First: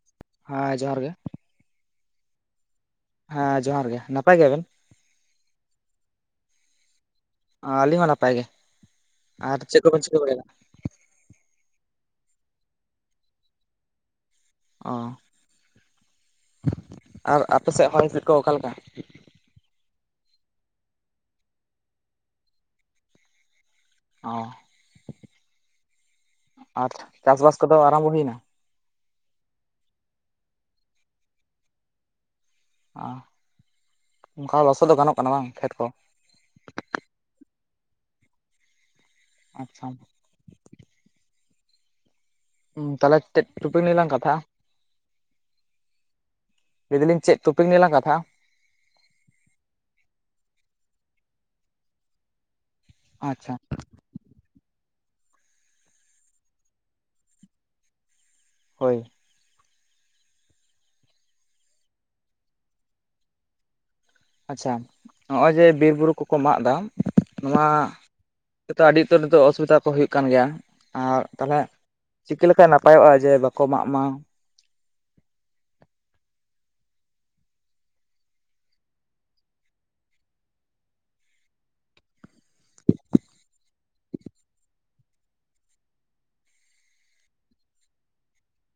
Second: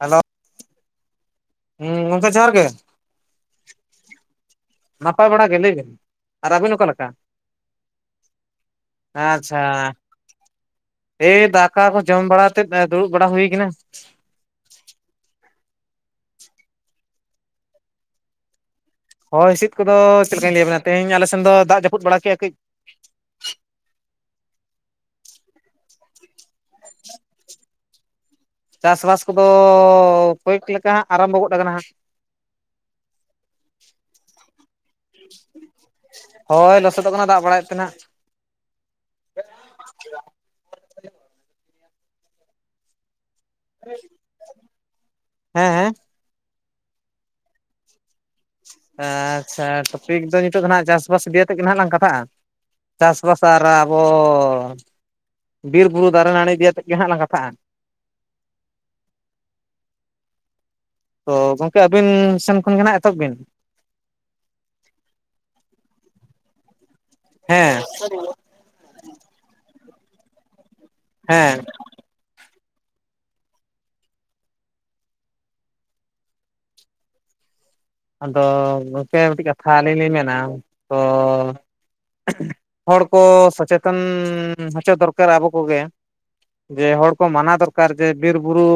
Hello, ᱦᱮᱸ ᱡᱚᱦᱟᱨ ᱜᱮ᱾ ᱦᱩᱸ ᱜᱚᱝᱠᱮ ᱡᱚᱦᱟᱨ ᱜᱮ᱾ ᱦᱮᱸ, ᱡᱚᱦᱟᱨ ᱜᱮ, ᱱᱟᱯᱟᱭ ᱜᱮᱭᱟ ᱵᱮᱱ ᱾ ᱱᱟᱯᱟᱭ ᱵᱟᱲᱟ ᱜᱮ, ᱞᱟᱹᱭ ᱵᱤᱱ, ᱟᱨ, ᱟᱹᱵᱤᱱ ᱚᱠᱟ ᱞᱮᱠᱟ? ᱚᱼ ᱟᱹᱞᱤᱧ ᱢᱟ, ᱱᱟᱯᱟᱭ ᱜᱮ, ᱟᱨ, ᱟᱪᱪᱷᱟ ᱪᱮᱫ ᱠᱚᱵᱮᱱ ᱪᱤᱠᱟᱹ ᱵᱟᱲᱟ ᱮᱼᱫᱟ? ᱮᱭ ᱫᱟᱠᱟ ᱠᱚ, ᱡᱚᱢ ᱵᱟᱲᱟ ᱠᱟᱛᱮᱫ, ᱫᱩᱲᱩᱵ ᱵᱟᱲᱟ ᱦᱩᱭ ᱟᱠᱟᱱᱟ ᱾ ᱚᱼ ᱟᱨ, ᱟᱯᱮ ᱥᱮᱫ, ᱦᱚᱭ ᱦᱤᱥᱤᱫ ᱠᱚ, ᱚᱠᱟ ᱞᱮᱠᱟ? ᱦᱳᱭ ᱦᱤᱥᱤᱫ ᱠᱚᱫᱚ, ᱪᱮᱫ ᱞᱮᱠᱟᱧ ᱞᱟᱹᱭ ᱟᱵᱮᱱᱟ, ᱛᱮᱦᱤᱧ ᱟᱞᱮ ᱥᱮᱱ ᱫᱚ, ᱫᱟᱜ ᱡᱟᱹᱯᱩᱫ ᱵᱟᱲᱟ, ᱠᱮᱫᱼᱟ ᱠᱟᱹᱡ ᱾ ᱚᱻ, ᱟᱨ, ᱪᱟᱥᱵᱟᱥ ᱠᱚᱫᱚ, ᱟᱨᱟᱢᱵᱷᱚ ᱦᱩᱭ ᱮᱱᱟ? ᱪᱟᱥᱵᱟᱥ ᱠᱚᱫᱚ, ᱠᱚᱭ ᱮᱠ ᱞᱮᱠᱟ, ᱟᱨᱟᱢᱵᱷᱚ ᱜᱚᱫ, ᱟᱟᱠᱟᱱᱟ ᱾ ᱟᱸᱼ, ᱚᱱᱠᱟ ᱞᱚᱥᱚᱫ ᱫᱚ, ᱜᱟᱱᱚᱜ ᱠᱟᱱᱟ, ᱵᱟᱝ ᱠᱷᱮᱛ ᱠᱚ? ᱦᱳᱭ! ᱞᱚᱥᱚᱫᱚᱜ ᱠᱟᱱᱟ, ᱫᱟᱜ ᱵᱟᱲᱟᱭᱮᱫ ᱛᱮ, ᱱᱷᱟᱜ ᱾ ᱟᱪᱪᱷᱟ ᱾ ᱛᱟᱦᱚᱞᱮ, ᱴᱮᱫ ᱴᱩᱯᱤᱠ ᱱᱮᱭᱞᱟᱝ, ᱠᱟᱛᱷᱟᱼᱟ? ᱦᱮᱸᱻ ᱦᱮᱸᱻ ᱾ ᱞᱟᱹᱮᱫᱟᱞᱤᱧ ᱪᱮᱫ? ᱴᱚᱯᱤᱠ ᱨᱮᱞᱟᱝ, ᱠᱟᱛᱷᱟᱼᱟ ᱾ ᱟᱻᱪᱪᱷᱟ, ᱴᱚᱯᱤᱠ ᱫᱚ, ᱱᱤᱛᱚᱜ ᱫᱚ ᱦᱟᱸᱜ, ᱪᱟᱥᱵᱟᱥ ᱤᱫᱤ ᱭᱟᱛᱮᱫ ᱜᱮ, ᱦᱟᱸᱜ ᱞᱟᱝ, ᱠᱟᱛᱷᱟᱜᱼᱟ ᱾ ᱪᱟᱥᱼᱵᱟᱥ, ᱟᱪᱪᱷᱟ ᱟᱨ ᱟᱵᱚ, ᱵᱤᱨᱵᱩᱨᱩ ᱫᱟᱨᱮ ᱱᱟᱹᱲᱤ, ᱤᱫᱤ ᱭᱟᱛᱮᱫ ᱜᱮ, ᱦᱟᱸᱜ ᱞᱟᱝ, ᱠᱟᱛᱷᱟᱜᱼᱟ ᱾ ᱦᱳᱭ ᱾ ᱛᱚᱻ, ᱜᱚᱝᱠᱮ, ᱟᱹᱵᱤᱱ ᱥᱮᱱ, ᱠᱷᱚᱱ ᱜᱮ ᱱᱷᱟᱸᱜ, ᱮᱛᱚᱦᱚᱵ ᱵᱤᱱ ᱾ ᱟᱪᱪᱷᱟ, ᱱᱚᱜᱼᱚᱭ ᱡᱮ, ᱵᱤᱨᱼᱵᱩᱨᱩ ᱠᱚᱠᱚ, ᱢᱟᱜ ᱮᱫᱟ, ᱱᱚᱣᱟ ᱦᱮᱸ ᱟᱹᱰᱤ ᱩᱛᱟᱹᱨ, ᱱᱤᱛᱚᱜ ᱚᱥᱩᱵᱤᱫᱟ ᱠᱚ, ᱦᱩᱭᱩᱜ ᱠᱟᱱ ᱜᱮᱭᱟ, ᱟᱨ ᱦᱮᱸ ᱛᱟᱦᱚᱞᱮ ᱪᱤᱠᱟᱹ ᱞᱮᱠᱷᱟᱱ, ᱱᱟᱯᱟᱭᱚᱜᱼᱟ, ᱡᱮ, ᱵᱟᱠᱚ ᱢᱟᱜ ᱢᱟ ᱟᱫᱚ, ᱜᱚᱝᱠᱮ ᱢᱤᱫᱴᱤᱡ, ᱠᱟᱛᱷᱟ ᱟᱹᱞᱤᱧ ᱞᱤᱧ ᱢᱮᱱᱟ, ᱛᱚᱻ, ᱦᱚᱲ ᱠᱚ, ᱥᱚᱪᱮᱛᱚᱱ ᱦᱚᱪᱚ, ᱫᱚᱨᱠᱟᱨᱟ, ᱟᱵᱚ ᱠᱚᱜᱮ ᱡᱮ ᱦᱚᱲ ᱠᱚ, ᱢᱟᱱᱟ ᱫᱚᱨᱠᱟᱨ, ᱡᱮ, ᱵᱤᱨ ᱵᱩᱨᱩ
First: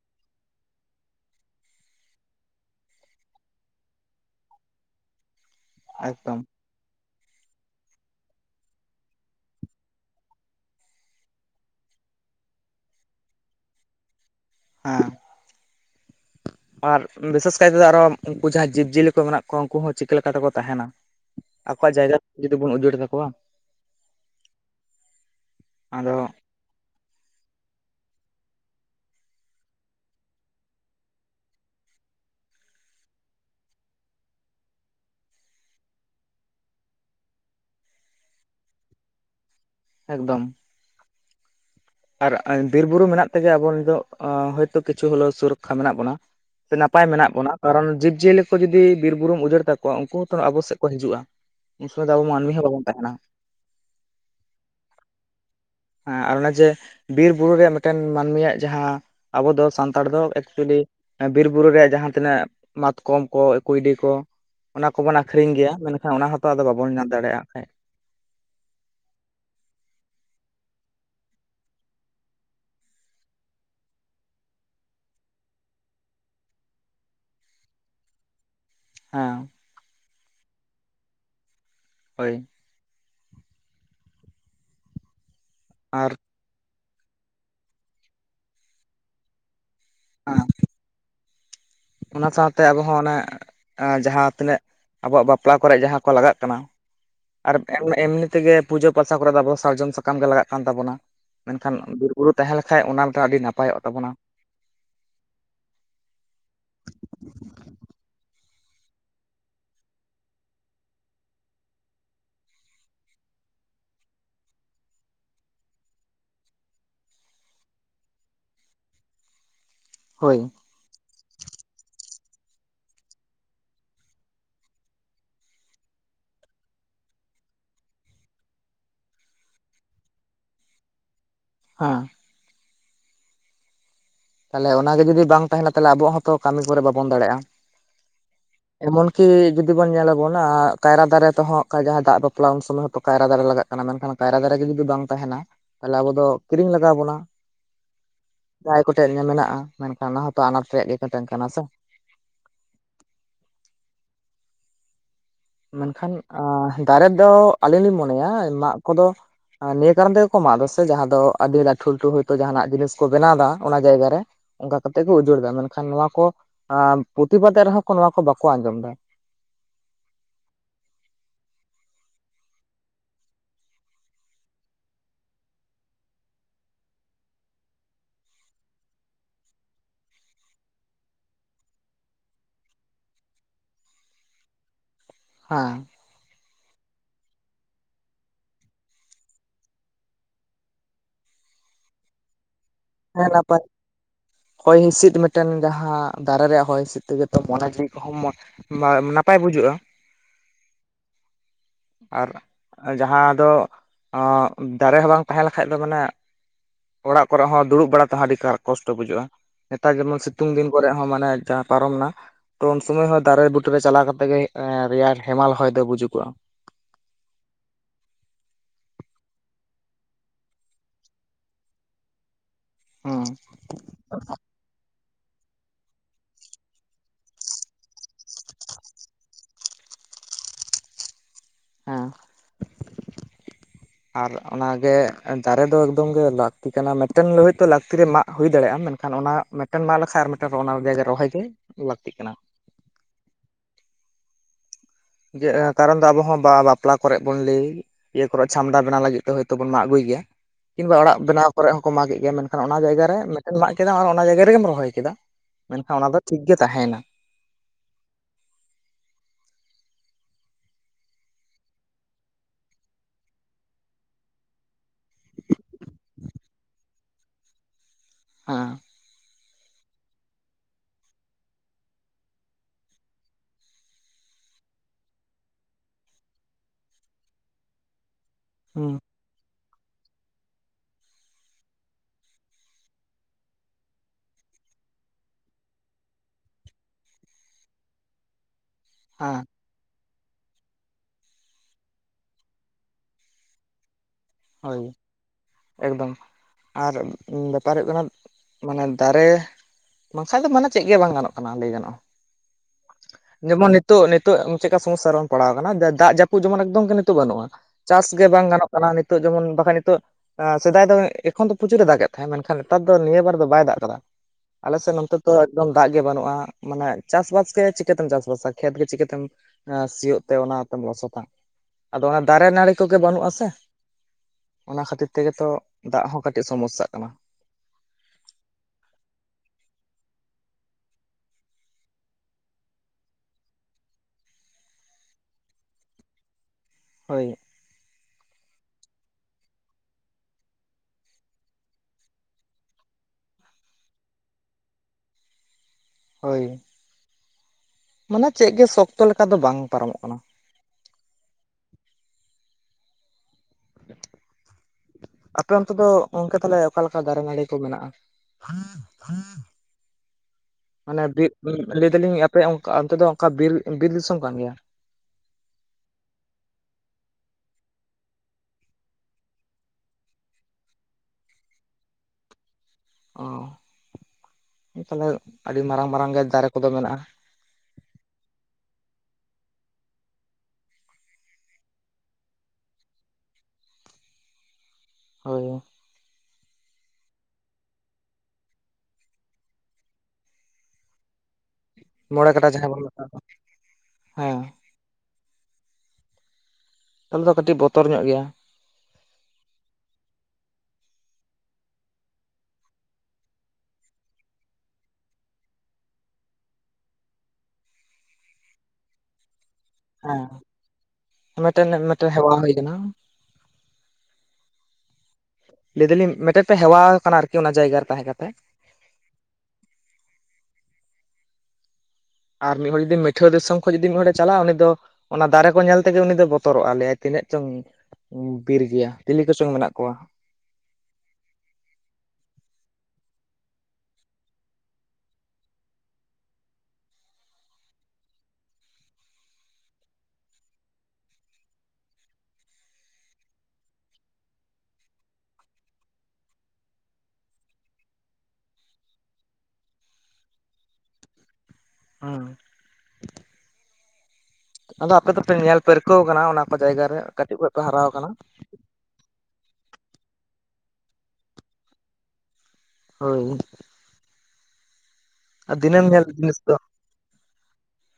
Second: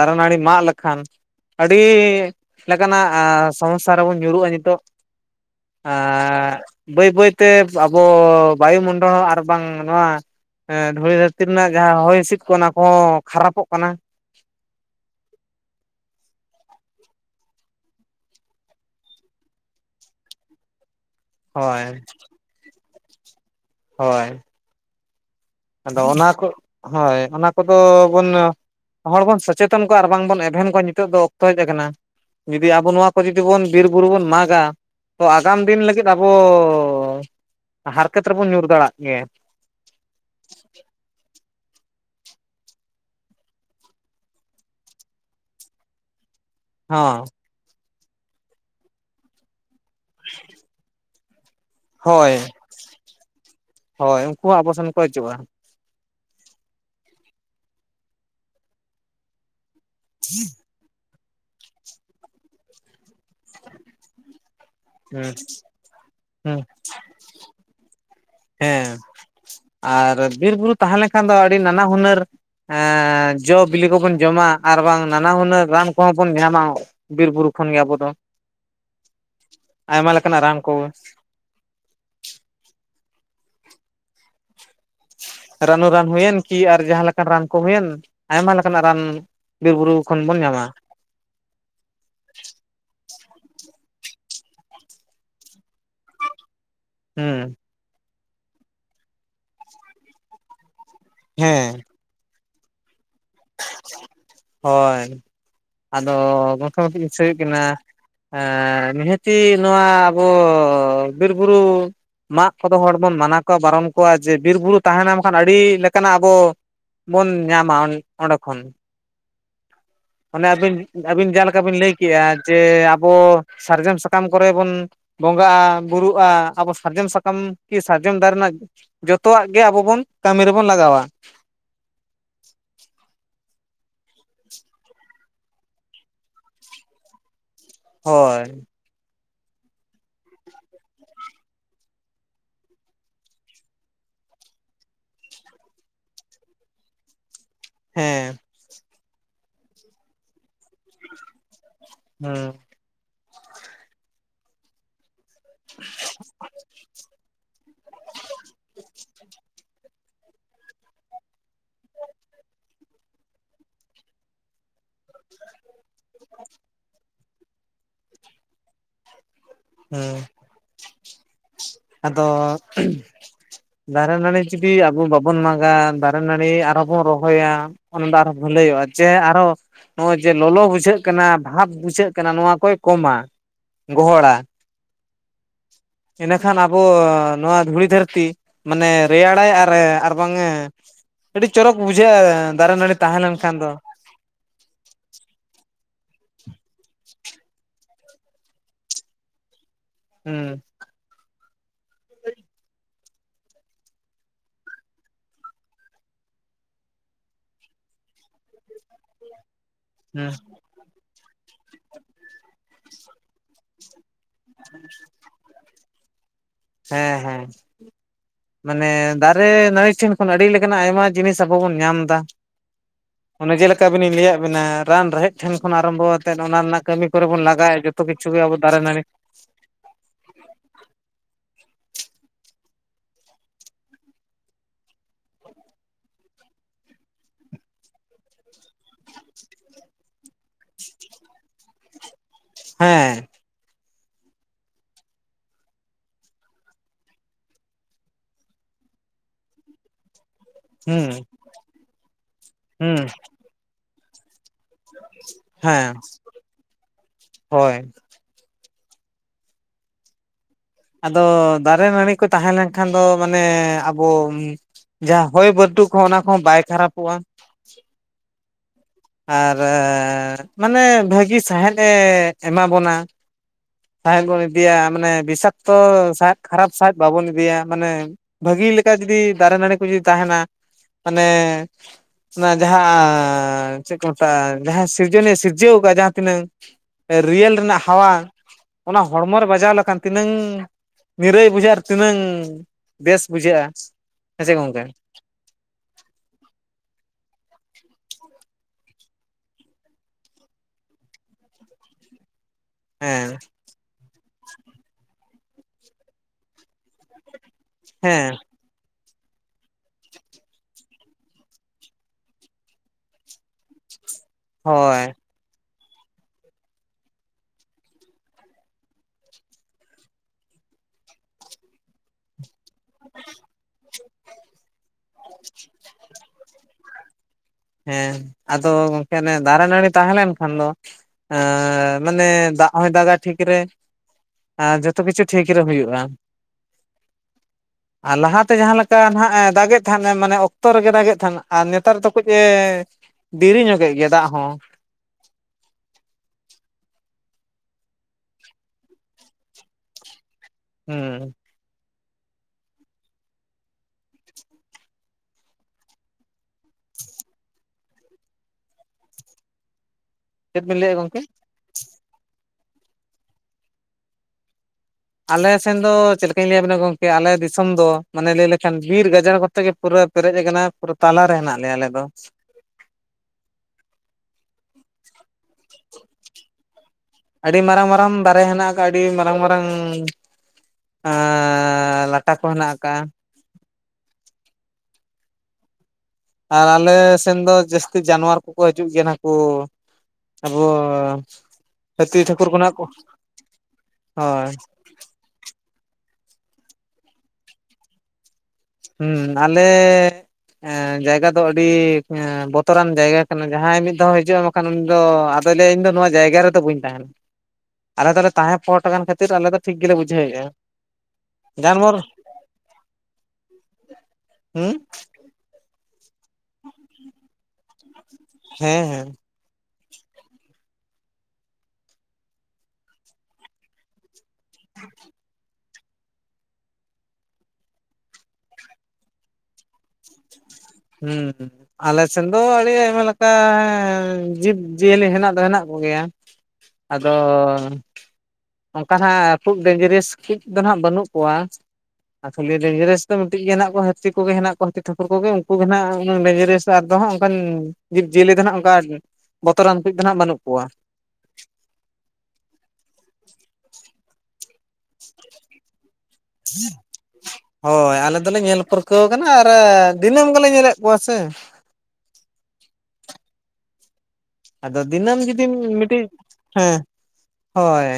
ᱫᱟᱨᱮ ᱱᱟᱹᱲᱤ, ᱢᱟᱜ ᱞᱮᱠᱷᱟᱱ ᱟᱹᱰᱤ, ᱞᱮᱠᱟᱱᱟᱜ ᱥᱚᱢᱚᱥᱥᱟ ᱨᱮᱵᱚᱱ, ᱧᱩᱨᱩᱜᱼᱟ ᱱᱤᱛᱚᱜ, ᱮᱠᱫᱚᱢ ᱟᱨ ᱵᱟᱹᱭ ᱵᱟᱹᱭ ᱛᱮ, ᱟᱵᱚ ᱵᱟᱭᱩ ᱢᱚᱱᱰᱚᱞ ᱦᱚᱸ, ᱟᱨ ᱵᱟᱝ, ᱱᱚᱣᱟ ᱦᱮᱸ, ᱫᱷᱩᱲᱤ ᱫᱷᱟᱹᱨᱛᱤ ᱨᱮᱱᱟᱜ, ᱡᱟᱦᱟᱸ ᱦᱚᱭ ᱦᱤᱥᱤᱫ ᱠᱚ, ᱚᱱᱟ ᱠᱚᱦᱚᱸ, ᱠᱷᱟᱨᱟᱯᱚᱜ ᱠᱟᱱᱟ ᱾ ᱟᱸᱻ ᱾ ᱟᱨ, ᱵᱤᱥᱮᱥ ᱠᱟᱭ ᱛᱮᱫᱚ, ᱟᱨᱚ ᱩᱱᱠᱩ ᱡᱟᱦᱟᱸᱭ ᱡᱤᱵᱽ ᱡᱤᱭᱟᱹᱞᱤ ᱠᱚ, ᱢᱮᱱᱟᱜ ᱠᱚᱣᱟ ᱾ ᱩᱱᱠᱩ ᱦᱚᱸ, ᱪᱤᱠᱟᱹ ᱞᱮᱠᱟ ᱛᱮᱠᱚ ᱛᱟᱦᱮᱱᱟ? ᱦᱳᱭ ᱟᱠᱚᱣᱟᱜ, ᱡᱟᱭᱜᱟ ᱡᱩᱫᱤ ᱵᱚᱱ, ᱩᱡᱟᱹᱲ ᱛᱟᱠᱚᱣᱟ ᱾ ᱦᱳᱭ ᱾ ᱟᱫᱚ ᱚᱱᱟ ᱠᱚ, ᱦᱳᱭ, ᱚᱱᱟ ᱠᱚᱫᱚ ᱵᱚᱱ ᱦᱚᱲ ᱵᱚᱱ ᱥᱚᱪᱮᱛᱚᱱ ᱠᱚᱣᱟ, ᱟᱨ ᱵᱟᱝ ᱵᱚᱱ ᱮᱵᱷᱮᱢ ᱠᱚᱣᱟ, ᱱᱤᱛᱚᱜ ᱫᱚ, ᱚᱠᱛᱚ ᱦᱮᱡ ᱟᱠᱟᱱᱟ ᱾ ᱡᱩᱫᱤ ᱟᱵᱚ, ᱱᱚᱣᱟ ᱠᱚ ᱡᱩᱫᱤ ᱵᱚᱱ, ᱵᱤᱨ ᱵᱩᱨᱩ ᱵᱚᱱ, ᱢᱟᱜᱟ ᱛᱚ, ᱟᱜᱟᱢ ᱫᱤᱱ ᱞᱟᱹᱜᱤᱫ, ᱟᱵᱚᱻ, ᱦᱟᱨᱠᱮᱛ ᱨᱮᱵᱚᱱ, ᱧᱩᱨ ᱫᱟᱲᱭᱟᱜ ᱜᱮᱭᱟ ᱾ ᱮᱠᱫᱚᱢ ᱾ [unintelligible] [unintelligible] ᱟᱨ, ᱵᱤᱨ ᱵᱩᱨᱩ ᱢᱮᱱᱟᱜ ᱛᱮᱜᱮ, ᱟᱵᱚ ᱱᱤᱛᱚᱜ, ᱦᱚᱭᱛᱳ, ᱠᱤᱪᱷᱩ ᱦᱚᱞᱳ, ᱥᱩᱨᱚᱠᱠᱷᱟ ᱢᱮᱱᱟᱜ ᱵᱚᱱᱟ ᱾ ᱛᱤ, ᱱᱟᱯᱟᱭ ᱦᱚᱸ ᱢᱮᱱᱟᱜ ᱵᱚᱱᱟ, ᱠᱟᱨᱚᱱ ᱡᱤᱵᱽ-ᱡᱤᱭᱟᱹᱞᱤ ᱠᱚ, ᱡᱩᱫᱤ ᱵᱤᱨ ᱵᱩᱨᱩᱢ ᱩᱡᱟᱹᱲ ᱛᱟᱠᱚ ᱠᱚᱣᱟ, ᱩᱱᱠᱩ ᱦᱚᱸ ᱛᱚ, ᱟᱵᱚ ᱥᱮᱫ ᱠᱚ, ᱦᱤᱡᱩᱜᱼᱟ ᱾ ᱩᱱ ᱥᱚᱢᱚᱭ ᱫᱚ, ᱟᱵᱚ ᱦᱳᱭ ᱢᱟᱹᱱᱢᱤ ᱦᱚᱸ, ᱵᱟᱵᱚᱱ ᱛᱟᱦᱮᱱᱟ ᱾ ᱦᱳᱭ, ᱩᱱᱠᱩ ᱦᱚᱸ, ᱟᱵᱚ ᱥᱮᱱ ᱠᱚ, ᱦᱤᱡᱩᱜᱼᱟ ᱾ ᱦᱮᱸᱼ, ᱟᱨ ᱚᱱᱮ ᱡᱮ, ᱵᱤᱨ ᱵᱩᱨᱩ ᱨᱮᱭᱟᱜ, ᱢᱤᱫᱴᱮᱱ ᱢᱟᱹᱱᱢᱤᱭᱟᱜ ᱡᱟᱦᱟᱸ, ᱟᱵᱚ ᱫᱚ, ᱥᱟᱱᱛᱟᱲ ᱫᱚ, ᱮᱠᱪᱩᱭᱮᱞᱤ ᱵᱤᱨᱵᱩᱨᱩ ᱨᱮᱭᱟᱜ, ᱡᱟᱦᱟᱸ ᱛᱤᱱᱟᱹᱜ ᱢᱟᱛᱠᱚᱢ ᱠᱚ, ᱠᱩᱭᱸᱰᱤ ᱠᱚ, ᱚᱱᱟ ᱠᱚᱵᱚᱱ ᱦᱩᱸ ᱟᱠᱷᱨᱤᱧ ᱜᱮᱭᱟ, ᱢᱮᱱᱠᱷᱟᱱ, ᱚᱱᱟ ᱦᱚᱸᱛᱚ, ᱦᱩᱸ ᱟᱫᱚ ᱵᱟᱵᱚᱱ ᱧᱟᱢ ᱫᱟᱲᱮᱭᱟᱜᱼᱟ ᱾ ᱦᱮᱸ, ᱦᱮᱸ, ᱟᱨ ᱵᱤᱨ ᱵᱩᱨᱩ ᱛᱟᱦᱮᱸ ᱞᱮᱱᱠᱷᱟᱱ ᱫᱚ ᱟᱹᱰᱤ ᱱᱟᱱᱟ ᱦᱩᱱᱟᱹᱨ ᱦᱮᱸᱡᱚ ᱵᱤᱞᱤ ᱠᱚᱵᱚᱱ ᱡᱚᱢᱟ, ᱟᱨ ᱵᱟᱝ ᱱᱟᱱᱟ ᱦᱩᱱᱟᱹᱨ ᱨᱟᱱ ᱠᱚᱦᱚᱸ ᱵᱚᱱ ᱧᱟᱢᱟ᱾ ᱵᱤᱨ ᱵᱩᱨᱩ ᱠᱷᱚᱱ ᱜᱮ ᱟᱵᱚ ᱫᱚ᱾ ᱦᱮᱸ, ᱟᱭᱢᱟ ᱞᱮᱠᱟᱱᱟᱜ ᱨᱟᱱ ᱠᱚ ᱦᱳᱭ᱾ ᱨᱟᱹᱱᱩ ᱨᱟᱱ ᱟᱨ ᱦᱩᱭᱮᱱ, ᱠᱤ ᱟᱨ ᱡᱟᱦᱟᱸ ᱞᱮᱠᱟᱱ ᱨᱟᱱ ᱠᱚ ᱦᱩᱭᱮᱱ ᱟᱭᱢᱟ ᱞᱮᱠᱟ ᱱᱟᱜ ᱨᱟᱱ ᱵᱤᱨ ᱵᱩᱨᱩ ᱠᱷᱚᱱ ᱵᱳᱱ ᱧᱟᱢᱟ᱾ ᱚᱱᱟ ᱥᱟᱶᱛᱮ ᱟᱵᱚ ᱦᱚᱸ ᱚᱱᱮ ᱮᱜ ᱡᱟᱦᱟᱸ ᱛᱤᱱᱟᱹᱜ ᱟᱵᱚᱣᱟᱜ ᱵᱟᱯᱞᱟ ᱠᱚᱨᱮᱜ ᱡᱟᱦᱟᱸ ᱠᱚ ᱞᱟᱜᱟᱜ ᱠᱟᱱᱟ᱾ ᱦᱩᱸ᱾ ᱮᱢ ᱮᱢᱱᱤ ᱛᱮᱜᱮ ᱯᱩᱡᱟᱹ ᱯᱟᱥᱟ ᱠᱚᱨᱮ ᱫᱚ ᱟᱵᱚ ᱥᱟᱨᱡᱚᱢ ᱥᱟᱠᱟᱢ ᱜᱮ ᱞᱟᱜᱟᱜ ᱠᱟᱱ ᱛᱟᱵᱚᱱᱟ᱾ ᱢᱮᱱᱠᱷᱟᱱ ᱦᱮᱸ ᱵᱤᱨ ᱵᱩᱨᱩ ᱛᱟᱦᱮᱸ ᱞᱮᱠᱷᱟᱡ, ᱚᱱᱟ ᱢᱤᱫᱴᱟᱝ ᱟᱹᱰᱤ ᱱᱟᱯᱟᱭᱚᱜ ᱛᱟᱵᱚᱱᱟ ᱾ ᱦᱚᱭ, ᱟᱫᱚ ᱜᱚᱠᱟ ᱜᱩᱠᱤ ᱫᱤᱥᱟᱹᱭᱮᱜ ᱠᱟᱱᱟ᱾ ᱮ ᱱᱤᱦᱟᱹᱛᱤ ᱱᱚᱣᱟ ᱟᱵᱚ ᱵᱤᱨ ᱵᱩᱨᱩ ᱢᱟᱜ ᱠᱚᱫᱚ ᱦᱚᱲ ᱵᱚᱱ ᱢᱟᱱᱟᱣ ᱠᱚᱣᱟ ᱵᱟᱨᱚᱱ ᱠᱚᱣᱟ ᱡᱮ ᱵᱤᱨᱼᱵᱩᱨᱩ ᱛᱟᱦᱮ ᱞᱮᱱ ᱠᱷᱟᱱ ᱟᱹᱰᱤ ᱞᱮᱠᱟ ᱱᱟᱜ ᱟᱵᱚ ᱵᱚᱱ ᱧᱟᱢᱟ ᱚᱱ ᱚᱸᱰᱮ ᱠᱷᱚᱱ, ᱦᱳᱭ ᱚᱱᱮ ᱟᱹᱵᱤᱱ ᱟᱵᱤᱱ ᱡᱟᱦᱟᱸ ᱞᱮᱠᱟ ᱵᱤᱱ ᱞᱟᱹᱭ ᱠᱮᱜ-ᱟ ᱡᱮ ᱟᱵᱚ ᱥᱟᱨᱡᱚᱢ ᱥᱟᱠᱟᱢ ᱠᱚᱨᱮ ᱵᱚᱱ ᱵᱚᱸᱜᱟᱜᱼᱟ, ᱵᱩᱨᱩᱜᱼᱟ, ᱟᱵᱚ ᱥᱟᱨᱡᱚᱢ ᱥᱟᱠᱟᱢ ᱠᱤ ᱥᱟᱨᱡᱚᱢ ᱫᱟᱨᱮ ᱨᱮᱱᱟᱜ ᱡᱚᱛᱚᱣᱟᱜ ᱜᱮ ᱟᱵᱚ ᱵᱚᱱ ᱠᱟᱢᱤ ᱨᱮᱵᱚᱱ ᱞᱟᱜᱟᱣᱟ ᱾ ᱦᱟᱸ, ᱛᱟᱦᱚᱞᱮ ᱚᱱᱟ ᱜᱮ ᱡᱩᱫᱤ ᱵᱟᱝ ᱛᱟᱦᱮᱱᱟ, ᱛᱟᱦᱚᱞᱮ ᱟᱵᱚᱣᱟᱜ ᱦᱚᱸᱛᱚ ᱠᱟᱢᱤ ᱠᱚᱨᱮ ᱵᱟᱵᱚᱱ ᱫᱟᱲᱮᱜᱼᱟ᱾ ᱦᱚᱭ᱾ ᱮᱢᱚᱱ ᱠᱤ ᱡᱩᱫᱤ ᱵᱚᱱ ᱧᱮᱞᱟᱵᱚᱱ ᱟᱜ ᱠᱟᱭᱨᱟ ᱫᱟᱨᱮ ᱛᱮᱦᱚᱸ ᱠᱟ ᱡᱟᱦᱟᱸ ᱫᱟᱜ ᱵᱟᱯᱞᱟ ᱩᱱ ᱥᱚᱢᱟᱹᱭ ᱦᱚᱸ ᱛᱚ ᱠᱟᱭᱨᱟ ᱫᱟᱨᱮ ᱞᱟᱜᱟᱜ ᱠᱟᱱᱟ᱾ ᱢᱮᱱᱠᱷᱟᱱ ᱠᱟᱭᱨᱟ ᱫᱟᱨᱮ ᱜᱮ ᱡᱩᱫᱤ ᱵᱟᱝ ᱛᱟᱦᱮᱱᱟ, ᱛᱟᱦᱚᱞᱮ ᱟᱵᱚ ᱫᱚ ᱠᱤᱨᱤᱧ ᱞᱟᱜᱟᱣ ᱵᱳᱱᱟ᱾ ᱦᱮᱸ᱾ ᱠᱚ ᱴᱮᱡ ᱧᱮ ᱢᱮᱱᱟᱜ-ᱟ, ᱢᱮᱱᱠᱷᱟᱱ ᱚᱱᱟ ᱦᱚᱸ ᱛᱚ ᱟᱱᱟᱴ ᱨᱮᱭᱟᱜ ᱜᱮ ᱠᱟᱴᱮᱱ ᱠᱟᱱᱟ ᱥᱮ᱾ ᱦᱩᱸ᱾ ᱢᱮᱱᱠᱷᱟᱱ ᱟ ᱫᱟᱨᱮ ᱫᱚ ᱟᱞᱤᱧ ᱞᱤᱧ ᱢᱚᱱᱮᱭᱟ ᱦᱮᱸ ᱢᱟᱜ ᱠᱚᱫᱚ ᱱᱤᱭᱟᱹ ᱠᱟᱨᱚᱱ ᱛᱮᱜᱮ ᱠᱚ ᱢᱟᱜ ᱫᱟ ᱥᱮ ᱡᱟᱦᱟᱸ ᱫᱚ ᱟᱰᱤ ᱞᱟᱴᱷᱩ ᱴᱷᱩ ᱦᱚᱭ ᱡᱟᱦᱟᱸ ᱱᱟᱜ ᱡᱤᱱᱤᱥ ᱠᱚ ᱵᱮᱱᱟᱣ ᱫᱟ ᱚᱱᱟ ᱡᱟᱭᱜᱟ ᱨᱮ᱾ ᱚᱱᱠᱟ ᱠᱟᱛᱮᱜ ᱠᱚ ᱩᱡᱟᱹᱲ ᱫᱟ, ᱢᱮᱱ ᱠᱷᱟᱱ ᱱᱚᱣᱟ ᱠᱚ ᱟ ᱯᱨᱩᱛᱤᱼᱵᱟᱫᱮᱜ ᱨᱮᱦᱚᱸ ᱱᱚᱣᱟ ᱠᱚ ᱵᱟᱠᱚ ᱟᱸᱡᱚᱢ ᱫᱟ᱾ ᱦᱮᱸ᱾ ᱟᱫᱚ ᱫᱟᱨᱮ ᱱᱟᱹᱲᱤ ᱡᱩᱫᱤ ᱟᱵᱚ ᱵᱟᱵᱚᱱ ᱢᱟᱜᱟ, ᱫᱟᱨᱮ ᱱᱟᱹᱲᱤ ᱟᱨᱦᱚᱸ ᱵᱚᱱ ᱨᱚᱦᱚᱭᱟ ᱚᱱᱟ ᱫᱚ ᱟᱨᱚ ᱵᱷᱟᱹᱞᱟᱹᱭᱚᱜᱼᱟ, ᱡᱮ ᱟᱨᱚ ᱱᱚᱜᱼᱚᱭ ᱡᱮ ᱞᱚᱞᱚ ᱵᱩᱡᱷᱟᱹᱜ ᱠᱟᱱᱟ, ᱵᱷᱟᱵᱽ ᱵᱩᱡᱷᱟᱹᱜ ᱠᱟᱱᱟ, ᱱᱚᱣᱟ ᱠᱚᱭ ᱠᱚᱢᱟ ᱜᱚᱦᱚᱲᱟ᱾ ᱦᱟᱸ᱾ ᱠᱷᱟᱱ ᱟᱵᱚ ᱱᱚᱣᱟ ᱫᱷᱩᱲᱤ ᱫᱷᱟᱹᱨᱛᱤ ᱢᱟᱱᱮ ᱨᱮᱭᱟᱲᱟᱭ ᱟᱨ ᱟᱨ ᱵᱟᱝᱮ ᱟᱹᱰᱤᱠ‌ ᱪᱚᱨᱚᱠ ᱵᱩᱡᱷᱟᱹᱜᱼᱟ, ᱟ ᱫᱟᱨᱮ ᱱᱟᱹᱲᱤ ᱛᱟᱦᱮᱸ ᱦᱮᱸ ᱞᱮᱱᱠᱷᱟᱱ ᱱᱟᱯᱟᱭ᱾ ᱫᱚ ᱦᱚᱭ ᱦᱤᱥᱤᱫ ᱢᱤᱫᱴᱮᱱ ᱡᱟᱦᱟᱸ ᱫᱟᱨᱮ ᱨᱮᱭᱟᱜ ᱦᱚᱭ ᱦᱤᱥᱤᱫ ᱛᱮᱜᱮ ᱛᱚ ᱢᱚᱱᱮ ᱡᱤᱣᱤ ᱠᱚᱦᱚᱸ ᱢᱚ ᱵᱟ ᱱᱟᱯᱟᱭ ᱵᱩᱡᱷᱟᱹᱜᱼᱟ᱾ ᱦᱩᱸ᱾ ᱟᱨ ᱟ ᱡᱟᱦᱟᱸ ᱫᱚ ᱚᱸᱜ ᱫᱟᱨᱮ ᱦᱚᱸ ᱵᱟᱝ ᱛᱟᱦᱮᱸ ᱞᱮᱠᱷᱟᱡ ᱫᱚ ᱢᱟᱱᱮ ᱚᱲᱟᱜ ᱠᱚᱨᱮ ᱦᱚᱸ ᱫᱩᱲᱩᱵ ᱵᱟᱲᱟ ᱛᱟᱦᱮᱸ ᱟᱹᱰᱤ ᱠᱟᱨ ᱠᱚᱥᱴᱚ ᱵᱩᱡᱷᱟᱹᱜᱼᱟ ᱱᱮᱛᱟᱨ ᱡᱮᱢᱚᱱ ᱦᱩᱸ ᱥᱤᱛᱩᱝ ᱫᱤᱱ ᱠᱚᱨᱮ ᱦᱚᱸ ᱢᱟᱱᱮ ᱡᱟᱦᱟᱸ ᱯᱟᱨᱚᱢᱱᱟ ᱛᱚ ᱩᱱ ᱥᱚᱢᱚᱭ ᱦᱚᱸ ᱫᱟᱨᱮ ᱵᱩᱴᱟᱹ ᱨᱮ ᱪᱟᱞᱟᱣ ᱠᱟᱛ ᱛᱮᱜᱮ ᱮᱸ ᱨᱮᱭᱟᱲ ᱦᱮᱢᱟᱞ ᱦᱚᱭ ᱫᱚ ᱵᱩᱡᱩᱠᱚᱜᱼᱟ᱾ ᱦᱮᱸ ᱦᱮᱸ᱾ ᱢᱟᱱᱮ ᱫᱟᱨᱮ ᱱᱟᱹᱲᱤ ᱴᱷᱮᱱ ᱠᱷᱚᱱ ᱟᱹᱰᱤ ᱞᱮᱠᱟᱱᱟᱜ ᱟᱭᱢᱟ ᱡᱤᱱᱤᱥ ᱟᱵᱚ ᱵᱚᱱ ᱧᱟᱢ ᱫᱟ᱾ ᱦᱩᱸ ᱚᱱᱮ ᱡᱮᱞᱮᱠᱟ ᱟᱹᱵᱤᱱᱤᱧ ᱞᱟᱹᱭᱟᱜ ᱵᱤᱱᱟ ᱨᱟᱱ ᱨᱮᱦᱮᱜ ᱴᱷᱮᱱ ᱠᱷᱚᱱ ᱟᱨᱟᱢᱵᱚᱣ ᱟᱛᱮᱫ ᱚᱱᱟ ᱨᱮᱱᱟᱜ ᱠᱟᱹᱢᱤ ᱠᱚᱨᱮ ᱵᱚᱱ ᱞᱟᱜᱟᱭᱟ ᱡᱚᱛᱚ ᱠᱤᱪᱷᱩ ᱜᱮ ᱟᱵᱚ ᱫᱟᱨᱮ ᱱᱟᱹᱲᱤ ᱦᱮᱸ᱾ ᱟᱨ ᱚᱱᱟᱜᱮ ᱫᱟᱨᱮ ᱫᱚ ᱮᱠᱫᱚᱢ ᱜᱮ ᱞᱟᱹᱠᱛᱤ ᱠᱟᱱᱟ ᱢᱤᱫᱴᱮᱱ ᱞᱟᱹᱠᱛᱤ ᱫᱚ ᱢᱟᱜ ᱦᱩᱭ ᱫᱟᱲᱮᱭᱟᱜᱼᱟ ᱢᱮᱱ ᱠᱷᱟᱱ ᱚᱱᱟ ᱢᱤᱫᱴᱮᱱ ᱢᱟᱜ ᱞᱮᱠᱷᱟᱱ ᱟᱨ ᱢᱤᱫᱴᱮᱱ ᱚᱱᱟ ᱡᱟᱭᱜᱟ ᱨᱚᱦᱚᱭ ᱜᱮ ᱞᱟᱹᱠᱛᱤᱜ ᱠᱟᱱᱟ᱾ ᱦᱮᱸ᱾ ᱡᱮ ᱠᱟᱨᱚᱱ ᱫᱚ ᱟᱵᱚ ᱦᱚᱸ ᱵᱟ ᱵᱟᱯᱞᱟ ᱠᱚᱨᱮᱜ ᱵᱚᱱ ᱞᱟᱹᱭ᱾ ᱤᱭᱟᱹ ᱠᱚᱨᱮ ᱪᱷᱟᱢᱰᱟ ᱵᱮᱱᱟᱣ ᱞᱟᱹᱜᱤᱫ ᱛᱚ ᱦᱳᱭᱛᱳ ᱵᱚᱱ ᱢᱟᱜ ᱟᱹᱜᱩᱭ ᱜᱮᱭᱟ᱾ ᱠᱤᱢᱵᱟ ᱦᱩᱸ ᱚᱲᱟᱜ ᱵᱮᱱᱟᱣ ᱠᱚᱨᱮ ᱦᱚᱸᱠᱚ ᱢᱟᱜᱮᱜ ᱜᱮᱭᱟ ᱢᱮᱱᱠᱷᱟᱱ ᱚᱱᱟ ᱦᱩᱸ ᱡᱟᱭᱜᱟ ᱨᱮ ᱢᱤᱫᱴᱮᱱ ᱢᱟᱜ ᱠᱮᱫᱟᱢ ᱟᱨ ᱚᱱᱟ ᱡᱟᱭᱜᱟ, ᱨᱮᱜᱮᱢ ᱨᱚᱦᱚᱭ ᱠᱮᱫᱟ ᱢᱮᱱᱠᱷᱟᱱ ᱦᱮᱸ ᱚᱱᱟ ᱫᱚ ᱴᱷᱤᱠ ᱜᱮ ᱛᱟᱦᱮᱸᱭᱮᱱᱟ᱾ ᱦᱳᱭ᱾ ᱟᱫᱚ ᱫᱟᱨᱮ ᱱᱟᱹᱲᱤ ᱠᱚ ᱛᱟᱦᱮᱸ ᱞᱮᱱᱠᱷᱟᱱ ᱫᱚ ᱢᱟᱱᱮ ᱟᱵᱚ, ᱡᱟᱦᱟᱸ ᱦᱚᱭ ᱵᱟᱹᱨᱰᱩᱜ ᱠᱚᱦᱚᱸ ᱚᱱᱟ ᱠᱚᱦᱚᱸ ᱵᱟᱭ ᱠᱷᱟᱨᱟᱯᱚᱜᱼᱟ᱾ ᱦᱮᱸ᱾ ᱟᱨ ᱢᱟᱱᱮ ᱵᱷᱟᱹᱜᱤ ᱥᱟᱸᱦᱮᱫ ᱮ ᱮᱢᱟ ᱵᱚᱱᱟ᱾ ᱥᱟᱸᱦᱮᱫ ᱵᱚᱱ ᱤᱫᱤᱭᱟ ᱢᱟᱱᱮ ᱵᱤᱥᱟᱠᱛᱚ ᱥᱟᱸᱦᱮᱫ ᱠᱷᱟᱨᱟᱯ ᱥᱟᱸᱫ ᱵᱟᱵᱚᱱ ᱤᱫᱤᱭᱟ ᱾ ᱵᱷᱟᱹᱜᱤ ᱦᱩᱸ ᱞᱮᱠᱟ ᱡᱩᱫᱤ ᱫᱟᱨᱮ ᱱᱟᱹᱲᱤ ᱠᱚ ᱡᱩᱫᱤ ᱛᱟᱦᱮᱱᱟ ᱢᱟᱱᱮ ᱚᱱᱟ ᱡᱟᱦᱟᱸ ᱪᱮᱫ ᱠᱚ ᱢᱮᱛᱟᱜᱼᱟ ᱡᱟᱦᱟᱸ ᱥᱤᱨᱡᱚᱱᱤᱭ ᱥᱤᱨᱡᱟᱹᱣ ᱠᱟᱜᱼᱟ ᱡᱟᱦᱟᱸ ᱛᱤᱱᱟᱹᱜ ᱨᱤᱭᱮᱞ ᱨᱮᱱᱟᱜ ᱦᱟᱣᱟ ᱚᱱᱟ ᱦᱚᱲᱢᱚᱨ ᱦᱮᱸ ᱨᱮ ᱵᱟᱡᱟᱣ ᱞᱮᱠᱷᱟᱱ, ᱛᱤᱱᱟᱹᱝ ᱱᱤᱨᱟᱹᱭ ᱵᱩᱡᱷᱟᱹᱜᱼᱟ ᱟᱨ ᱛᱤᱱᱟᱹᱝ ᱵᱮᱥ ᱵᱩᱡᱷᱟᱹᱜᱼᱟ᱾ ᱦᱮᱸᱥᱮ ᱜᱚᱝᱠᱮ ᱦᱳᱭ᱾ ᱮᱠᱫᱚᱢ ᱟᱨ ᱵᱮᱯᱟᱨ ᱦᱩᱭᱩᱜ ᱠᱟᱱᱟ ᱢᱟᱱᱮ ᱫᱟᱨᱮ ᱵᱟᱝᱠᱷᱟᱡᱽ ᱫᱚ ᱢᱟᱱᱮ ᱪᱮᱫ ᱜᱮ ᱵᱟᱝ ᱜᱟᱱᱚᱜ ᱠᱟᱱᱟ ᱞᱟᱹᱭ ᱜᱟᱱᱚᱜᱼᱟ ᱦᱮᱸ ᱡᱮᱢᱚᱱ ᱱᱤᱛᱚᱜ ᱱᱤᱛᱚᱜ ᱪᱮᱫᱠᱟ ᱥᱚᱢᱚᱥᱟ ᱨᱮᱢ ᱯᱟᱲᱟᱣ ᱠᱟᱱᱟ ᱫᱟᱜ ᱡᱟᱹᱯᱩ ᱡᱮᱢᱚᱱ ᱮᱠᱫᱚᱢ ᱜᱮ ᱱᱤᱛᱚᱜ ᱵᱟᱹᱱᱩᱜᱼᱟ ᱪᱟᱥ ᱜᱮ ᱦᱮᱸ ᱵᱟᱝ ᱜᱟᱱᱚᱜ, ᱠᱟᱱᱟ ᱱᱤᱛᱚᱜ ᱡᱮᱢᱚᱱ ᱵᱟᱠᱷᱟᱱ ᱱᱤᱛᱚᱜ, ᱥᱮᱫᱟᱭ ᱫᱚ ᱮᱠᱷᱚᱱ ᱫᱚ ᱯᱨᱚᱪᱩᱨᱮ ᱫᱟᱜ ᱮᱫ ᱛᱟᱦᱮᱸᱫ ᱢᱮᱱᱠᱷᱟᱱ ᱱᱮᱛᱟᱨ ᱫᱚ ᱱᱤᱭᱟᱹ ᱵᱟᱨ ᱫᱚ ᱵᱟᱭ ᱫᱟᱜ ᱠᱟᱫᱟ᱾ ᱟᱞᱮ ᱥᱮᱫ ᱦᱳᱭ ᱱᱚᱛᱮ, ᱛᱚ ᱮᱠᱫᱚᱢ ᱫᱟᱜ ᱜᱮ ᱵᱟᱹᱱᱩᱜᱼᱟ ᱢᱟᱱᱮ ᱪᱟᱥᱵᱟᱥ ᱜᱮ ᱪᱤᱠᱟᱹᱛᱮᱢ ᱪᱟᱥᱵᱟᱥᱟ ᱠᱷᱮᱛ ᱜᱮ ᱪᱤᱠᱟᱹᱛᱮᱢ ᱥᱤᱭᱳᱜ ᱛᱮ ᱚᱱᱟᱛᱮᱢ ᱞᱚᱥᱚᱫᱟ ᱟᱫᱚ ᱚᱱᱟ ᱫᱟᱨᱮ ᱱᱟᱹᱲᱤ ᱠᱚᱜᱮ ᱵᱟᱹᱱᱩᱜᱼᱟ ᱥᱮ, ᱚᱱᱟ ᱠᱷᱟᱹᱛᱤᱨ ᱛᱮᱜᱮ ᱛᱚ ᱫᱟᱜ ᱦᱚᱸ ᱠᱟᱹᱴᱤᱡ ᱥᱚᱢᱚᱥᱥᱟᱜ ᱠᱟᱱᱟ᱾ ᱦᱮᱸ ᱟᱫᱚ ᱜᱚᱝᱠᱮ ᱚᱱᱮ ᱫᱟᱨᱮ ᱱᱟᱹᱲᱤ ᱛᱟᱦᱮᱸ ᱞᱮᱱᱠᱷᱟᱱ ᱫᱚ, ᱮᱻ ᱢᱟᱱᱮ ᱫᱟᱜ ᱦᱚᱭ ᱫᱟᱜᱼᱟ ᱴᱷᱤᱠ ᱨᱮ, ᱟᱨ ᱡᱷᱚᱛᱚ ᱠᱤᱪᱷᱩ ᱴᱷᱤᱠ ᱨᱮ ᱦᱩᱭᱩᱜᱼᱟ᱾ ᱦᱳᱭ᱾ ᱟᱨ ᱞᱟᱦᱟᱛᱮ ᱡᱟᱦᱟᱸ ᱞᱮᱠᱟ ᱦᱟᱸᱜ ᱫᱟᱜᱮᱫ ᱛᱟᱦᱮᱫ ᱢᱟᱱᱮ ᱚᱠᱛᱚ ᱨᱮᱜᱮ ᱫᱟᱜᱮᱫ ᱛᱟᱦᱮᱫ ᱟᱨ ᱱᱮᱛᱟᱨ ᱫᱚ, ᱠᱟᱹᱡᱽ ᱮ ᱫᱮᱨᱤ ᱧᱚᱜ ᱜᱮᱭᱟ ᱫᱟᱜ ᱦᱚᱸ ᱦᱳᱭ᱾ ᱢᱟᱱᱮ ᱪᱮᱫ ᱜᱮ ᱥᱚᱠᱛᱚ ᱞᱮᱠᱟ ᱫᱚ ᱵᱟᱝ ᱯᱟᱨᱚᱢᱚᱜ ᱠᱟᱱᱟ᱾ ᱦᱩᱸ᱾ [inaudible] ᱟᱯᱮ ᱚᱱᱛᱮ ᱫᱚ ᱚᱱᱠᱮ ᱛᱟᱦᱚᱞᱮ ᱚᱠᱟᱞᱮᱠᱟ ᱫᱟᱨᱮ ᱱᱟᱹᱲᱤ ᱠᱚ ᱢᱮᱱᱟᱜ-ᱟ? ᱪᱮᱫ ᱵᱤᱱ [inaudible] ᱞᱟᱹᱭᱮᱫᱼᱟ ᱢᱟᱱᱮ ᱜᱚᱝᱠᱮ ᱵᱤᱨ ᱞᱟᱹᱭ ᱫᱟᱞᱤᱧ ᱟᱯᱮ ᱚᱱᱛᱮ ᱫᱚ ᱚᱱᱠᱟ ᱵᱤᱨ ᱵᱤᱨ ᱫᱤᱥᱚᱢ ᱠᱟᱱ ᱜᱮᱭᱟ᱾ ᱟᱞᱮ ᱥᱮᱱ ᱫᱚ ᱪᱮᱫ ᱞᱮᱠᱟᱧ ᱞᱟᱹᱭ ᱟᱵᱮᱱᱟ ᱜᱚᱝᱠᱮ ᱟᱞᱮ ᱫᱤᱥᱚᱢ ᱫᱚ ᱢᱟᱱᱮ ᱞᱟᱹᱭ ᱞᱮᱠᱷᱟᱱ ᱵᱤᱨ ᱜᱟᱡᱟᱲ ᱠᱚᱛᱮ ᱜᱮ ᱯᱩᱨᱟᱹ ᱯᱮᱨᱮᱡ ᱠᱟᱱᱟ ᱯᱩᱨᱟᱹ ᱛᱟᱞᱟᱨᱮ ᱦᱮᱱᱟᱜ ᱞᱮᱭᱟ ᱟᱞᱮ ᱫᱚ ᱚ ᱛᱟᱦᱚᱞᱮ ᱟᱹᱰᱤ ᱢᱟᱨᱟᱝ ᱢᱟᱨᱟᱝ ᱜᱮ ᱫᱟᱨᱮ ᱠᱚᱫᱚ ᱢᱮᱱᱟᱜ-ᱟ᱾ ᱟᱹᱰᱤ ᱢᱟᱨᱟᱝ ᱢᱟᱨᱟᱝ ᱫᱟᱨᱮ ᱦᱮᱱᱟᱜ ᱟᱠᱟᱫ ᱟᱹᱰᱤ ᱢᱟᱨᱟᱝ ᱢᱟᱨᱟᱝ ᱟᱨ ᱞᱟᱴᱟ ᱠᱚ ᱦᱮᱱᱟᱜ ᱟᱠᱟᱜ ᱾ ᱦᱳᱭ ᱟᱞᱮ ᱥᱮᱱ ᱫᱚ ᱡᱟᱹᱥᱛᱤ ᱡᱟᱱᱣᱟᱨ ᱠᱚᱠᱚ ᱦᱤᱡᱩᱜ ᱜᱮᱭᱟ ᱱᱟᱠᱩ ᱾ ᱟᱵᱚ ᱦᱟᱹᱛᱤ ᱢᱚᱬᱮ ᱴᱷᱟᱹᱠᱩᱨ ᱠᱟᱴᱟ ᱵᱚᱱᱟ ᱡᱟᱦᱟᱸ ᱵᱚᱱ ᱠᱚ ᱢᱮᱛᱟᱜ ᱫᱚ, ᱦᱮᱸ ᱦᱳᱭ ᱛᱟᱦᱚᱞᱮ ᱫᱚ ᱠᱟᱹᱴᱤᱡ ᱵᱚᱛᱚᱨ ᱧᱚᱜ ᱜᱮᱭᱟ ᱾ ᱦᱮᱸ ᱟᱞᱮ ᱮᱸ ᱡᱟᱭᱜᱟ ᱫᱚ ᱟᱹᱰᱤ ᱵᱚᱛᱚᱨᱟᱱ ᱡᱟᱭᱜᱟ ᱠᱟᱱᱟ ᱡᱟᱦᱟᱸᱭ ᱢᱤᱫ ᱫᱷᱟᱣ ᱦᱤᱡᱩᱜᱼᱟ ᱠᱷᱟᱱ ᱩᱱ ᱫᱚ ᱟᱫᱚᱭ ᱞᱟ. ᱭ ᱟ ᱤᱧ ᱫᱚ ᱱᱚᱣᱟ ᱡᱟᱭᱜᱟ ᱨᱮᱫᱚ ᱵᱟᱹᱧ ᱛᱟᱦᱮᱱᱟ ᱟᱞᱮ ᱫᱚᱞᱮ ᱛᱟᱦᱮᱸ ᱯᱚᱴ ᱟᱠᱟᱱ ᱠᱷᱟᱹᱛᱤᱨ ᱟᱞᱮ ᱫᱚ ᱴᱷᱤᱠ ᱜᱮᱞᱮ ᱵᱩᱡᱷᱟᱹᱣᱮᱫᱼᱟ ᱡᱟᱱᱢᱚᱨ ᱪᱟᱵᱠ ᱦᱩᱭ ᱠᱟᱱᱟ ᱦᱩᱸ ᱞᱟᱹᱭ ᱫᱟᱞᱤᱧ ᱢᱤᱫᱴᱮᱱ ᱯᱮ ᱦᱮᱣᱟ ᱟᱠᱟᱱᱟ ᱟᱨᱠᱤ ᱚᱱᱟ ᱡᱟᱭᱜᱟ ᱨᱮ ᱛᱟᱦᱮᱸ ᱠᱟᱛᱮ᱾ ᱦᱮᱸ ᱦᱮᱸ ᱟᱨ ᱢᱤᱫ ᱦᱚᱲ ᱡᱩᱫᱤ ᱢᱤᱴᱷᱣᱟᱹ ᱫᱤᱥᱚᱢ ᱠᱷᱚᱱ ᱡᱩᱫᱤ ᱢᱤᱫ ᱦᱚᱲᱮ ᱪᱟᱞᱟᱜᱼᱟ ᱩᱱᱤ ᱫᱚᱻ ᱚᱱᱟ ᱫᱟᱨᱮ ᱠᱚ ᱧᱮᱞ ᱛᱮᱜᱮ ᱩᱱᱤ ᱫᱚ ᱵᱚᱛᱚᱨᱚᱜᱼᱟ ᱞᱟᱹᱭ ᱟᱭ ᱛᱤᱱᱟᱹᱜ ᱪᱚᱝ ᱵᱤᱨ ᱜᱮᱭᱟ ᱛᱤᱞᱤ ᱠᱚᱪᱚᱝ ᱢᱮᱱᱟᱜ ᱠᱚᱣᱟ᱾ ᱦᱩᱸ᱾ ᱟᱞᱮ ᱥᱮᱱ ᱫᱚ ᱟᱹᱰᱤ ᱟᱭᱢᱟ ᱞᱮᱠᱟ ᱡᱤᱵᱽ ᱡᱤᱭᱟᱹᱞᱤ ᱦᱮᱱᱟᱜ ᱫᱚ ᱦᱮᱱᱟᱜ ᱠᱚᱜᱮᱭᱟ᱾ ᱟᱫᱚ ᱚᱱᱠᱟ ᱦᱟᱸᱜ ᱠᱷᱩᱜ ᱰᱮᱱᱡᱟᱨᱮᱥ ᱫᱚ ᱟᱸᱜ ᱵᱟᱹᱱᱩᱜ ᱠᱚᱣᱟ ᱟᱨ ᱠᱷᱟᱹᱞᱤ ᱰᱮᱧᱡᱮᱨᱮᱥᱥ ᱫᱚ ᱢᱤᱫᱴᱤᱡ ᱜᱮ ᱰᱮᱱᱡᱟᱨᱮᱥ ᱫᱚ ᱢᱤᱴᱮᱡ ᱜᱮ ᱦᱮᱱᱟᱜ ᱠᱚᱣᱟ ᱦᱟᱹᱛᱤ ᱠᱚᱜᱮ ᱦᱮᱱᱟᱜ ᱠᱚᱣᱟ ᱦᱟᱹᱛᱤ ᱴᱷᱟᱹᱠᱩᱨ ᱠᱚᱜᱮ ᱩᱱᱠᱩ ᱜᱮ ᱱᱟᱜ ᱩᱱᱟᱹᱜ ᱰᱮᱱᱡᱟᱨᱮᱥ ᱟᱫᱚ ᱦᱟᱜ ᱚᱱᱠᱟᱱ ᱡᱤᱵᱽ ᱡᱤᱭᱟᱹᱞᱤ ᱫᱚ ᱱᱟᱜ ᱚᱱᱠᱟ ᱵᱚᱛᱚᱨᱟᱱ ᱠᱚᱡ ᱫᱚ ᱱᱟᱜ ᱵᱟᱹᱱᱩᱜ ᱠᱚᱣᱟ ᱦᱩᱸ ᱟᱫᱚ ᱟᱯᱮ ᱫᱚᱯᱮ ᱧᱮᱞ ᱯᱟᱹᱨᱠᱟᱹᱣ ᱟᱠᱟᱱᱟ ᱚᱱᱟ ᱠᱚ ᱡᱟᱭᱜᱟᱨᱮ ᱠᱟᱹᱴᱤᱡ ᱠᱷᱚᱡ ᱯᱮ ᱦᱟᱨᱟ ᱦᱳᱭ ᱟᱠᱟᱱᱟ ᱟᱞᱮ ᱫᱚᱞᱮ ᱧᱮᱞ ᱯᱟᱹᱨ ᱠᱟᱹᱣ ᱠᱟᱱᱟ ᱟᱨ ᱫᱤᱱᱟᱹᱢ ᱜᱮᱞᱮ ᱧᱮᱞᱮᱫ ᱠᱚᱣᱟ ᱥᱮ ᱦᱳᱭ ᱟᱫᱚ ᱫᱤᱱᱟᱹᱢ ᱡᱩᱫᱤᱢ ᱟᱨ ᱫᱤᱱᱟᱹᱢ ᱢᱤᱫᱴᱤᱡ ᱧᱮᱞ ᱡᱤᱱᱤᱥ ᱫᱚ ᱦᱮᱸ ᱦᱳᱭ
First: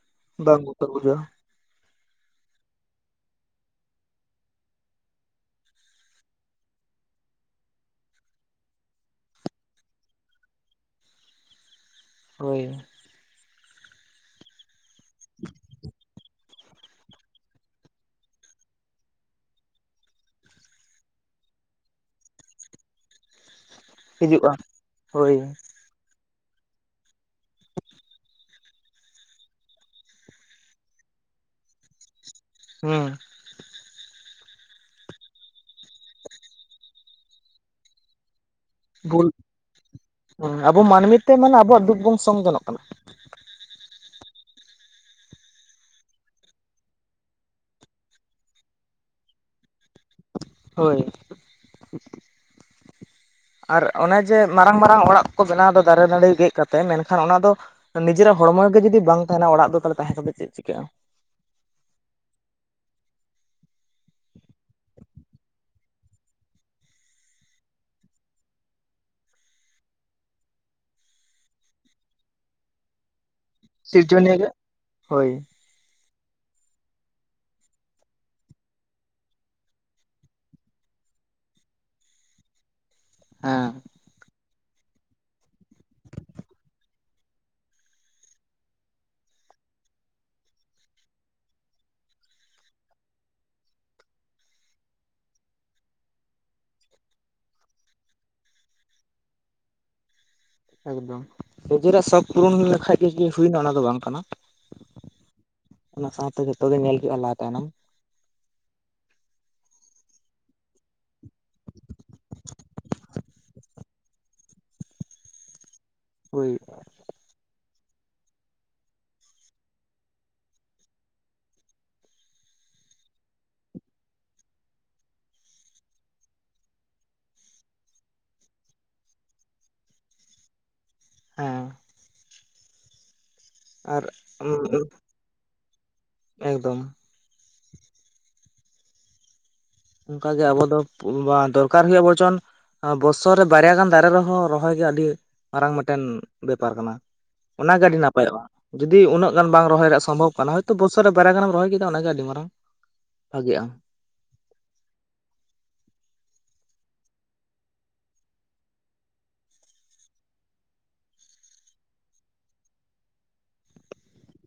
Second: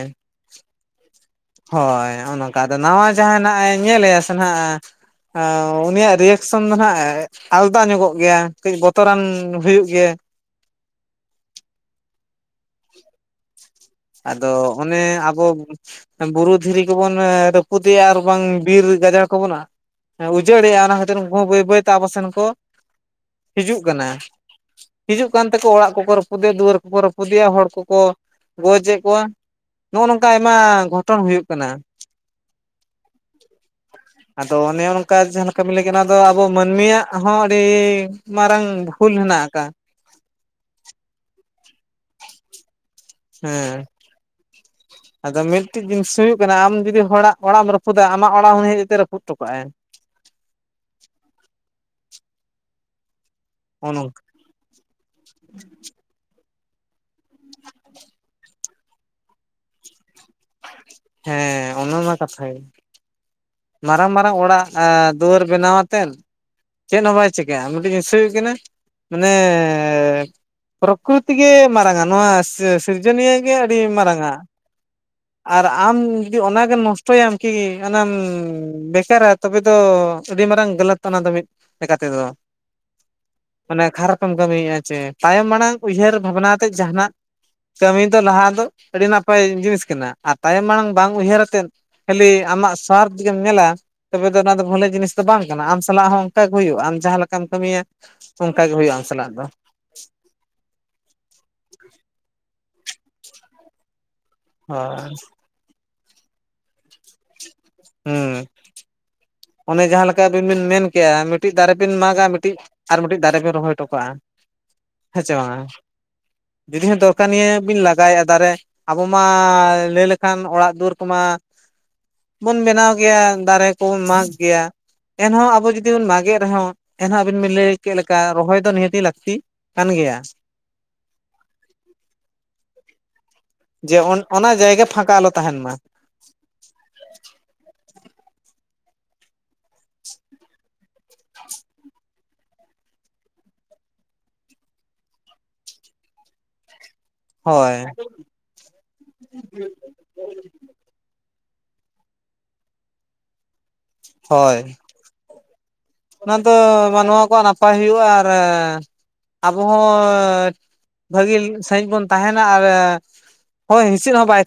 ᱵᱟᱝ ᱵᱚᱛᱚᱨ ᱵᱩᱡᱟᱹᱜᱼᱟ ᱾ ᱦᱳᱭ ᱱᱚᱜᱼᱚᱭ ᱱᱚᱝᱠᱟ ᱟᱫᱚ ᱱᱟᱣᱟ ᱡᱟᱦᱟᱸ ᱱᱟᱜᱼᱮ ᱧᱮᱞ ᱮᱭᱟ ᱥᱮ ᱦᱟᱜ ᱦᱮᱸ ᱩᱱᱤᱭᱟᱜ ᱨᱤᱭᱮᱠᱥᱚᱱ ᱫᱚ ᱦᱟᱜᱼᱮ ᱟᱞᱫᱟ ᱧᱚᱜᱚᱜ ᱜᱮᱭᱟ ᱠᱟᱹᱡ ᱵᱚᱛᱚᱨᱟᱱ ᱦᱩᱭᱩᱜ ᱜᱮᱭᱟ. ᱦᱳᱭ ᱟᱫᱚ ᱚᱱᱮ ᱟᱵᱚ ᱵᱩᱨᱩᱫ ᱫᱷᱤᱨᱤ ᱠᱚᱵᱚᱱ ᱨᱟᱹᱯᱩᱫᱮᱭᱟ ᱟᱨ ᱵᱟᱝ ᱵᱤᱨ ᱜᱟᱡᱟᱲ ᱠᱚᱵᱚᱱ ᱩᱡᱟᱹᱲᱮᱜᱼᱟ ᱚᱱᱟ ᱠᱷᱟᱹᱛᱤᱨ ᱩᱱᱠᱩ ᱵᱟᱹᱭ ᱵᱟᱹᱭᱛᱮ ᱟᱵᱚ ᱥᱮᱱ ᱠᱚ ᱦᱤᱡᱩᱜ ᱠᱟᱱᱟ ᱦᱤᱡᱩᱜᱼᱟ ᱦᱤᱡᱩᱜ ᱦᱳᱭ ᱠᱟᱱ ᱛᱮ ᱠᱚ ᱚᱲᱟᱜ ᱠᱚᱠᱚ ᱯᱩᱫᱮ ᱫᱩᱣᱟᱹᱨ ᱠᱚ ᱠᱚ ᱨᱟᱹ ᱯᱩᱫᱮᱭᱟ ᱦᱚᱲ ᱠᱚᱠᱚ ᱜᱚᱡᱮᱜ ᱠᱚᱣᱟ ᱱᱚᱜᱼᱚ ᱱᱚᱝᱠᱟ ᱟᱭᱢᱟ ᱜᱷᱚᱴᱚᱱ ᱦᱩᱭᱩᱜ ᱠᱟᱱᱟ᱾ ᱦᱮᱸ ᱟᱫᱚ ᱚᱱᱮ ᱚᱝᱼᱠᱟ ᱡᱟᱦᱟᱸᱱ ᱠᱟᱹᱢᱤ ᱞᱟᱹ ᱜᱤᱹᱫ ᱚᱱᱟ ᱫᱚ ᱟᱵᱚ ᱢᱟᱹᱱᱢᱤᱭᱟᱜ ᱦᱚᱸ ᱟᱹᱰᱤ ᱢᱟᱨᱟᱝ ᱵᱷᱩᱞ ᱵᱩᱞ ᱦᱮᱱᱟᱜ ᱟᱠᱟᱜ ᱦᱸ ᱟᱵᱚ ᱢᱟᱱᱢᱤᱛᱮ ᱢᱟᱱᱮ ᱟᱵᱚᱣᱟᱜ ᱫᱩᱠ ᱵᱚᱱ ᱥᱚᱝ ᱡᱚᱱᱚᱜ ᱠᱟᱱᱟ᱾ ᱦᱮᱸ [inaudible] ᱟᱫᱚ ᱢᱤᱫᱴᱤᱡ ᱡᱤᱱᱤᱥ ᱦᱩᱭᱩᱜ ᱠᱟᱱᱟ ᱟᱢ ᱡᱩᱫᱤ ᱦᱚᱲᱟᱜ ᱚᱲᱟᱜ ᱮᱢ ᱨᱟᱹᱯᱩᱫᱟ ᱟᱢᱟᱜ ᱚᱲᱟᱜ ᱦᱚᱸ ᱦᱮᱡ ᱡᱟᱛᱮ ᱨᱟᱹᱯᱩᱫ ᱚᱴᱚᱠᱟᱜᱼᱟᱭ ᱦᱳᱭ᱾ ᱟᱨ ᱚᱱᱚ ᱚᱱᱮ ᱡᱮ ᱢᱟᱨᱟᱝ ᱢᱟᱨᱟᱝ ᱚᱲᱟᱜ ᱠᱚ ᱠᱚ ᱵᱮᱱᱟᱣᱫᱟ ᱫᱟᱨᱮ ᱱᱟᱹᱲᱤ ᱜᱮᱡ ᱪ ᱠᱟᱛᱮ ᱢᱮᱱᱠᱷᱟᱱ ᱚᱱᱟ ᱫᱚ ᱱᱤᱡᱮᱨᱟᱜ ᱦᱚᱲᱢᱚ ᱜᱮ ᱡᱩᱫᱤ ᱵᱟᱝ ᱛᱟᱦᱮᱱᱟ, ᱚᱲᱟᱜ ᱫᱚ ᱛᱟᱦᱚᱞᱮ ᱛᱟᱦᱮᱸ ᱠᱟᱛᱮ ᱪᱮᱫ ᱪᱤᱠᱟᱹᱜᱼᱟ᱾ ᱦᱮᱸ ᱚᱱᱟ ᱢᱟ ᱠᱟᱛᱷᱟ ᱜᱮ᱾ ᱢᱟᱨᱟᱝ ᱢᱟᱨᱟᱝ ᱚᱲᱟᱜ ᱮᱸ ᱫᱩᱣᱟᱹᱨ ᱵᱮᱱᱟᱣᱟ ᱟᱛᱮᱱᱼᱼ ᱪᱮᱫ ᱦᱚᱸ ᱵᱟᱭ ᱪᱤᱠᱠᱟᱹᱜᱼᱟ ᱢᱤᱫᱴᱤᱡ ᱤᱥᱟᱹᱭ ᱠᱟᱱᱟ ᱢᱟᱱᱮ ᱯᱨᱚᱠᱨᱤᱛᱤ ᱜᱮ ᱢᱟᱨᱟᱝᱟ ᱱᱚᱣᱟ ᱥᱮᱼᱼ ᱥᱤᱨᱡᱚᱱᱤᱭᱟᱹ ᱜᱮ ᱟᱹᱰᱤ ᱢᱟᱨᱟᱝᱼᱟ ᱥᱤᱨᱡᱚᱱᱤᱭᱟᱹ ᱜᱮ ᱦᱳᱭ ᱟᱨᱼᱼ ᱟᱢ ᱡᱩᱫᱤ ᱚᱱᱟᱜᱮᱢ ᱱᱚᱥᱴᱚᱭᱟᱢ ᱠᱤ ᱚᱱᱟᱢ ᱵᱮᱪᱟᱨᱟ ᱛᱚᱵᱮ ᱫᱚ ᱟᱹᱰᱤ ᱢᱟᱨᱟᱝ ᱜᱟᱞᱟᱛ ᱚᱱᱟ ᱫᱚ ᱢᱤᱫ ᱞᱮᱠᱟ ᱛᱮᱫᱚ᱾ ᱦᱮᱸ ᱢᱟᱱᱮ ᱠᱷᱟᱨᱟᱯᱮᱢ ᱠᱟᱹᱢᱤᱼᱟ ᱥᱮ ᱛᱟᱭᱚᱢ ᱢᱟᱲᱟᱝ ᱩᱭᱦᱟᱹᱨ ᱵᱷᱟᱵᱽᱱᱟ ᱠᱟᱛᱮᱫ ᱡᱟᱦᱟᱱᱟᱜ ᱠᱟᱹᱢᱤ ᱫᱚ ᱞᱟᱦᱟ ᱫᱚ ᱟᱹᱰᱤ ᱱᱟᱯᱟᱭ ᱡᱤᱱᱤᱥ ᱠᱟᱱᱟ ᱟᱨ ᱛᱟᱭᱚᱢ ᱢᱟᱲᱟᱝ ᱵᱟᱝ ᱩᱭᱦᱟᱹᱨ ᱟᱛᱮᱫᱼᱼ ᱠᱷᱟᱞᱤ ᱟᱢᱟᱜ ᱥᱣᱟᱨᱫᱷ ᱜᱮᱢ ᱧᱮᱞᱟ ᱛᱚᱵᱮ ᱫᱚ ᱱᱚᱣᱟ ᱫᱚ ᱵᱟᱹᱞᱮ ᱡᱤᱱᱤᱥ ᱫᱚ ᱵᱟᱝ ᱠᱟᱱᱟ ᱟᱢ ᱥᱟᱞᱟᱜ ᱦᱚᱸ ᱚᱱᱠᱟ ᱜᱮ ᱦᱩᱭᱩᱜᱼᱟ ᱟᱢ ᱡᱟᱦᱟᱸ ᱞᱮᱠᱟᱢ ᱠᱟᱹᱢᱤᱭᱟ᱾ ᱚᱱᱠᱟ ᱜᱮ ᱦᱩᱭᱩᱜᱼᱟ ᱟᱢ ᱥᱟᱞᱟᱜ ᱫᱚ ᱮᱠᱫᱚᱢ ᱱᱤᱡᱮᱨᱟᱜ ᱥᱚᱠ ᱯᱩᱨᱩᱱ ᱞᱮᱠᱷᱟᱡ ᱜᱮ ᱡᱮ ᱦᱩᱭᱱᱟ ᱚᱱᱟ ᱫᱚ ᱵᱟᱝ ᱠᱟᱱᱟ᱾ ᱦᱚᱭ ᱚᱱᱟ ᱥᱟᱶᱛᱮ ᱡᱷᱚᱛᱚ ᱜᱮ ᱧᱮᱞ ᱦᱩᱭᱩᱜᱼᱟ ᱞᱟᱦᱟ ᱛᱟᱭᱱᱚᱢ᱾ ᱦᱩᱸ ᱚᱱᱮ ᱡᱟᱦᱟᱸ ᱞᱮᱠᱟ ᱟᱵᱤᱱ ᱵᱤᱱ ᱢᱮᱱ ᱠᱮᱜᱼᱟ ᱢᱤᱫᱴᱤᱡ ᱫᱟᱨᱮ ᱵᱤᱱ ᱢᱟᱜᱟ ᱢᱤᱫᱴᱤᱡᱼᱼ ᱟᱨ ᱢᱤᱫᱴᱤᱡ ᱫᱟᱨᱮ ᱵᱤᱱ ᱨᱚᱦᱚᱭ ᱴᱚᱠᱟᱜᱼᱟ ᱦᱮᱸ ᱥᱮ ᱵᱟᱝᱼᱟ᱾ ᱦᱳᱭ ᱡᱩᱫᱤ ᱦᱚᱸ ᱫᱚᱨᱠᱟᱨ ᱱᱤᱭᱟᱹ ᱵᱤᱱ ᱞᱟᱜᱟᱭᱮᱫᱼᱟ ᱫᱟᱨᱮ, ᱟᱵᱚ ᱢᱟ ᱞᱟᱹᱭ ᱞᱮᱠᱷᱟᱱ ᱚᱲᱟᱜ ᱫᱩᱣᱟᱹᱨ ᱠᱚᱢᱟ᱾ ᱵᱚᱱ ᱵᱮᱱᱟᱣ ᱜᱮᱭᱟ ᱫᱟᱨᱮ ᱠᱚᱵᱚᱱ ᱢᱟᱜᱽ ᱜᱮᱭᱟ᱾ ᱮᱱᱦᱚᱸ ᱟᱵᱚ ᱡᱩᱫᱤ ᱵᱚᱱ ᱢᱟᱜᱮᱫ ᱨᱮᱦᱚᱸ ᱮᱱᱦᱚᱸ ᱟᱵᱤᱱ ᱵᱤᱱ ᱞᱟᱹᱭ ᱠᱮᱫ ᱞᱮᱠᱟ ᱨᱚᱦᱚᱭ ᱫᱚ ᱱᱤᱦᱟᱹᱛᱤ ᱞᱟᱹᱠᱛᱤ᱾ ᱠᱟᱱ ᱜᱮᱭᱟ᱾ ᱦᱮᱸ ᱡᱮ ᱟᱨ ᱚᱱᱟ ᱡᱟᱭᱜᱟ ᱯᱷᱟᱸᱠᱟ ᱟᱞᱚ ᱛᱟᱦᱮᱱ ᱢᱟ᱾ ᱮᱠᱫᱚᱢ ᱚᱱᱠᱟᱜᱮ ᱟᱵᱚ ᱫᱚ ᱫᱚᱨᱠᱟᱨ ᱦᱩᱭᱩᱜ ᱟ ᱵᱚᱨᱪᱚᱱ᱾ ᱵᱚᱥᱚᱨ ᱨᱮ ᱵᱟᱨᱭᱟ ᱜᱟᱱ ᱫᱟᱨᱮ ᱨᱮᱦᱚᱸ ᱨᱚᱦᱚᱭ ᱜᱮ ᱟᱹᱰᱤ ᱢᱟᱨᱟᱝ ᱢᱤᱫᱴᱮᱱ ᱵᱮᱯᱟᱨ ᱠᱟᱱᱟ᱾ ᱦᱳᱭ ᱚᱱᱟᱜᱮ ᱟᱹᱰᱤ ᱱᱟᱯᱟᱭᱚᱜᱼᱟ ᱡᱩᱫᱤ ᱩᱱᱟᱹᱜ ᱜᱟᱱ ᱵᱟᱝ ᱨᱚᱦᱚᱭ ᱨᱮᱭᱟᱜ ᱥᱚᱢᱵᱷᱚᱵ ᱠᱟᱱᱟ᱾ ᱛᱚ ᱵᱚᱥᱚᱨ ᱨᱮ ᱵᱟᱨᱮᱭᱟ ᱜᱟᱱᱮᱢ ᱨᱚᱦᱚᱭ ᱠᱮᱫᱟ ᱚᱱᱟᱜᱮ ᱟᱹᱰᱤ ᱢᱟᱨᱟᱝ ᱵᱷᱟᱜᱤᱜᱼᱟ᱾ ᱦᱳᱭ ᱚᱱᱟ ᱫᱚ ᱢᱟᱱᱣᱟ ᱠᱚᱣᱟᱜ ᱱᱟᱯᱟᱭ ᱦᱩᱭᱩᱜᱼᱟ ᱟᱨᱼᱼ ᱟᱵᱚ ᱦᱚᱸ ᱵᱷᱟᱹᱜᱤ ᱥᱟᱦᱤᱡ ᱵᱚᱱ ᱛᱟᱦᱮᱱᱟ ᱟᱨᱼᱼ ᱦᱳᱭ ᱦᱤᱥᱤᱫ ᱦᱚᱸ ᱵᱟᱭ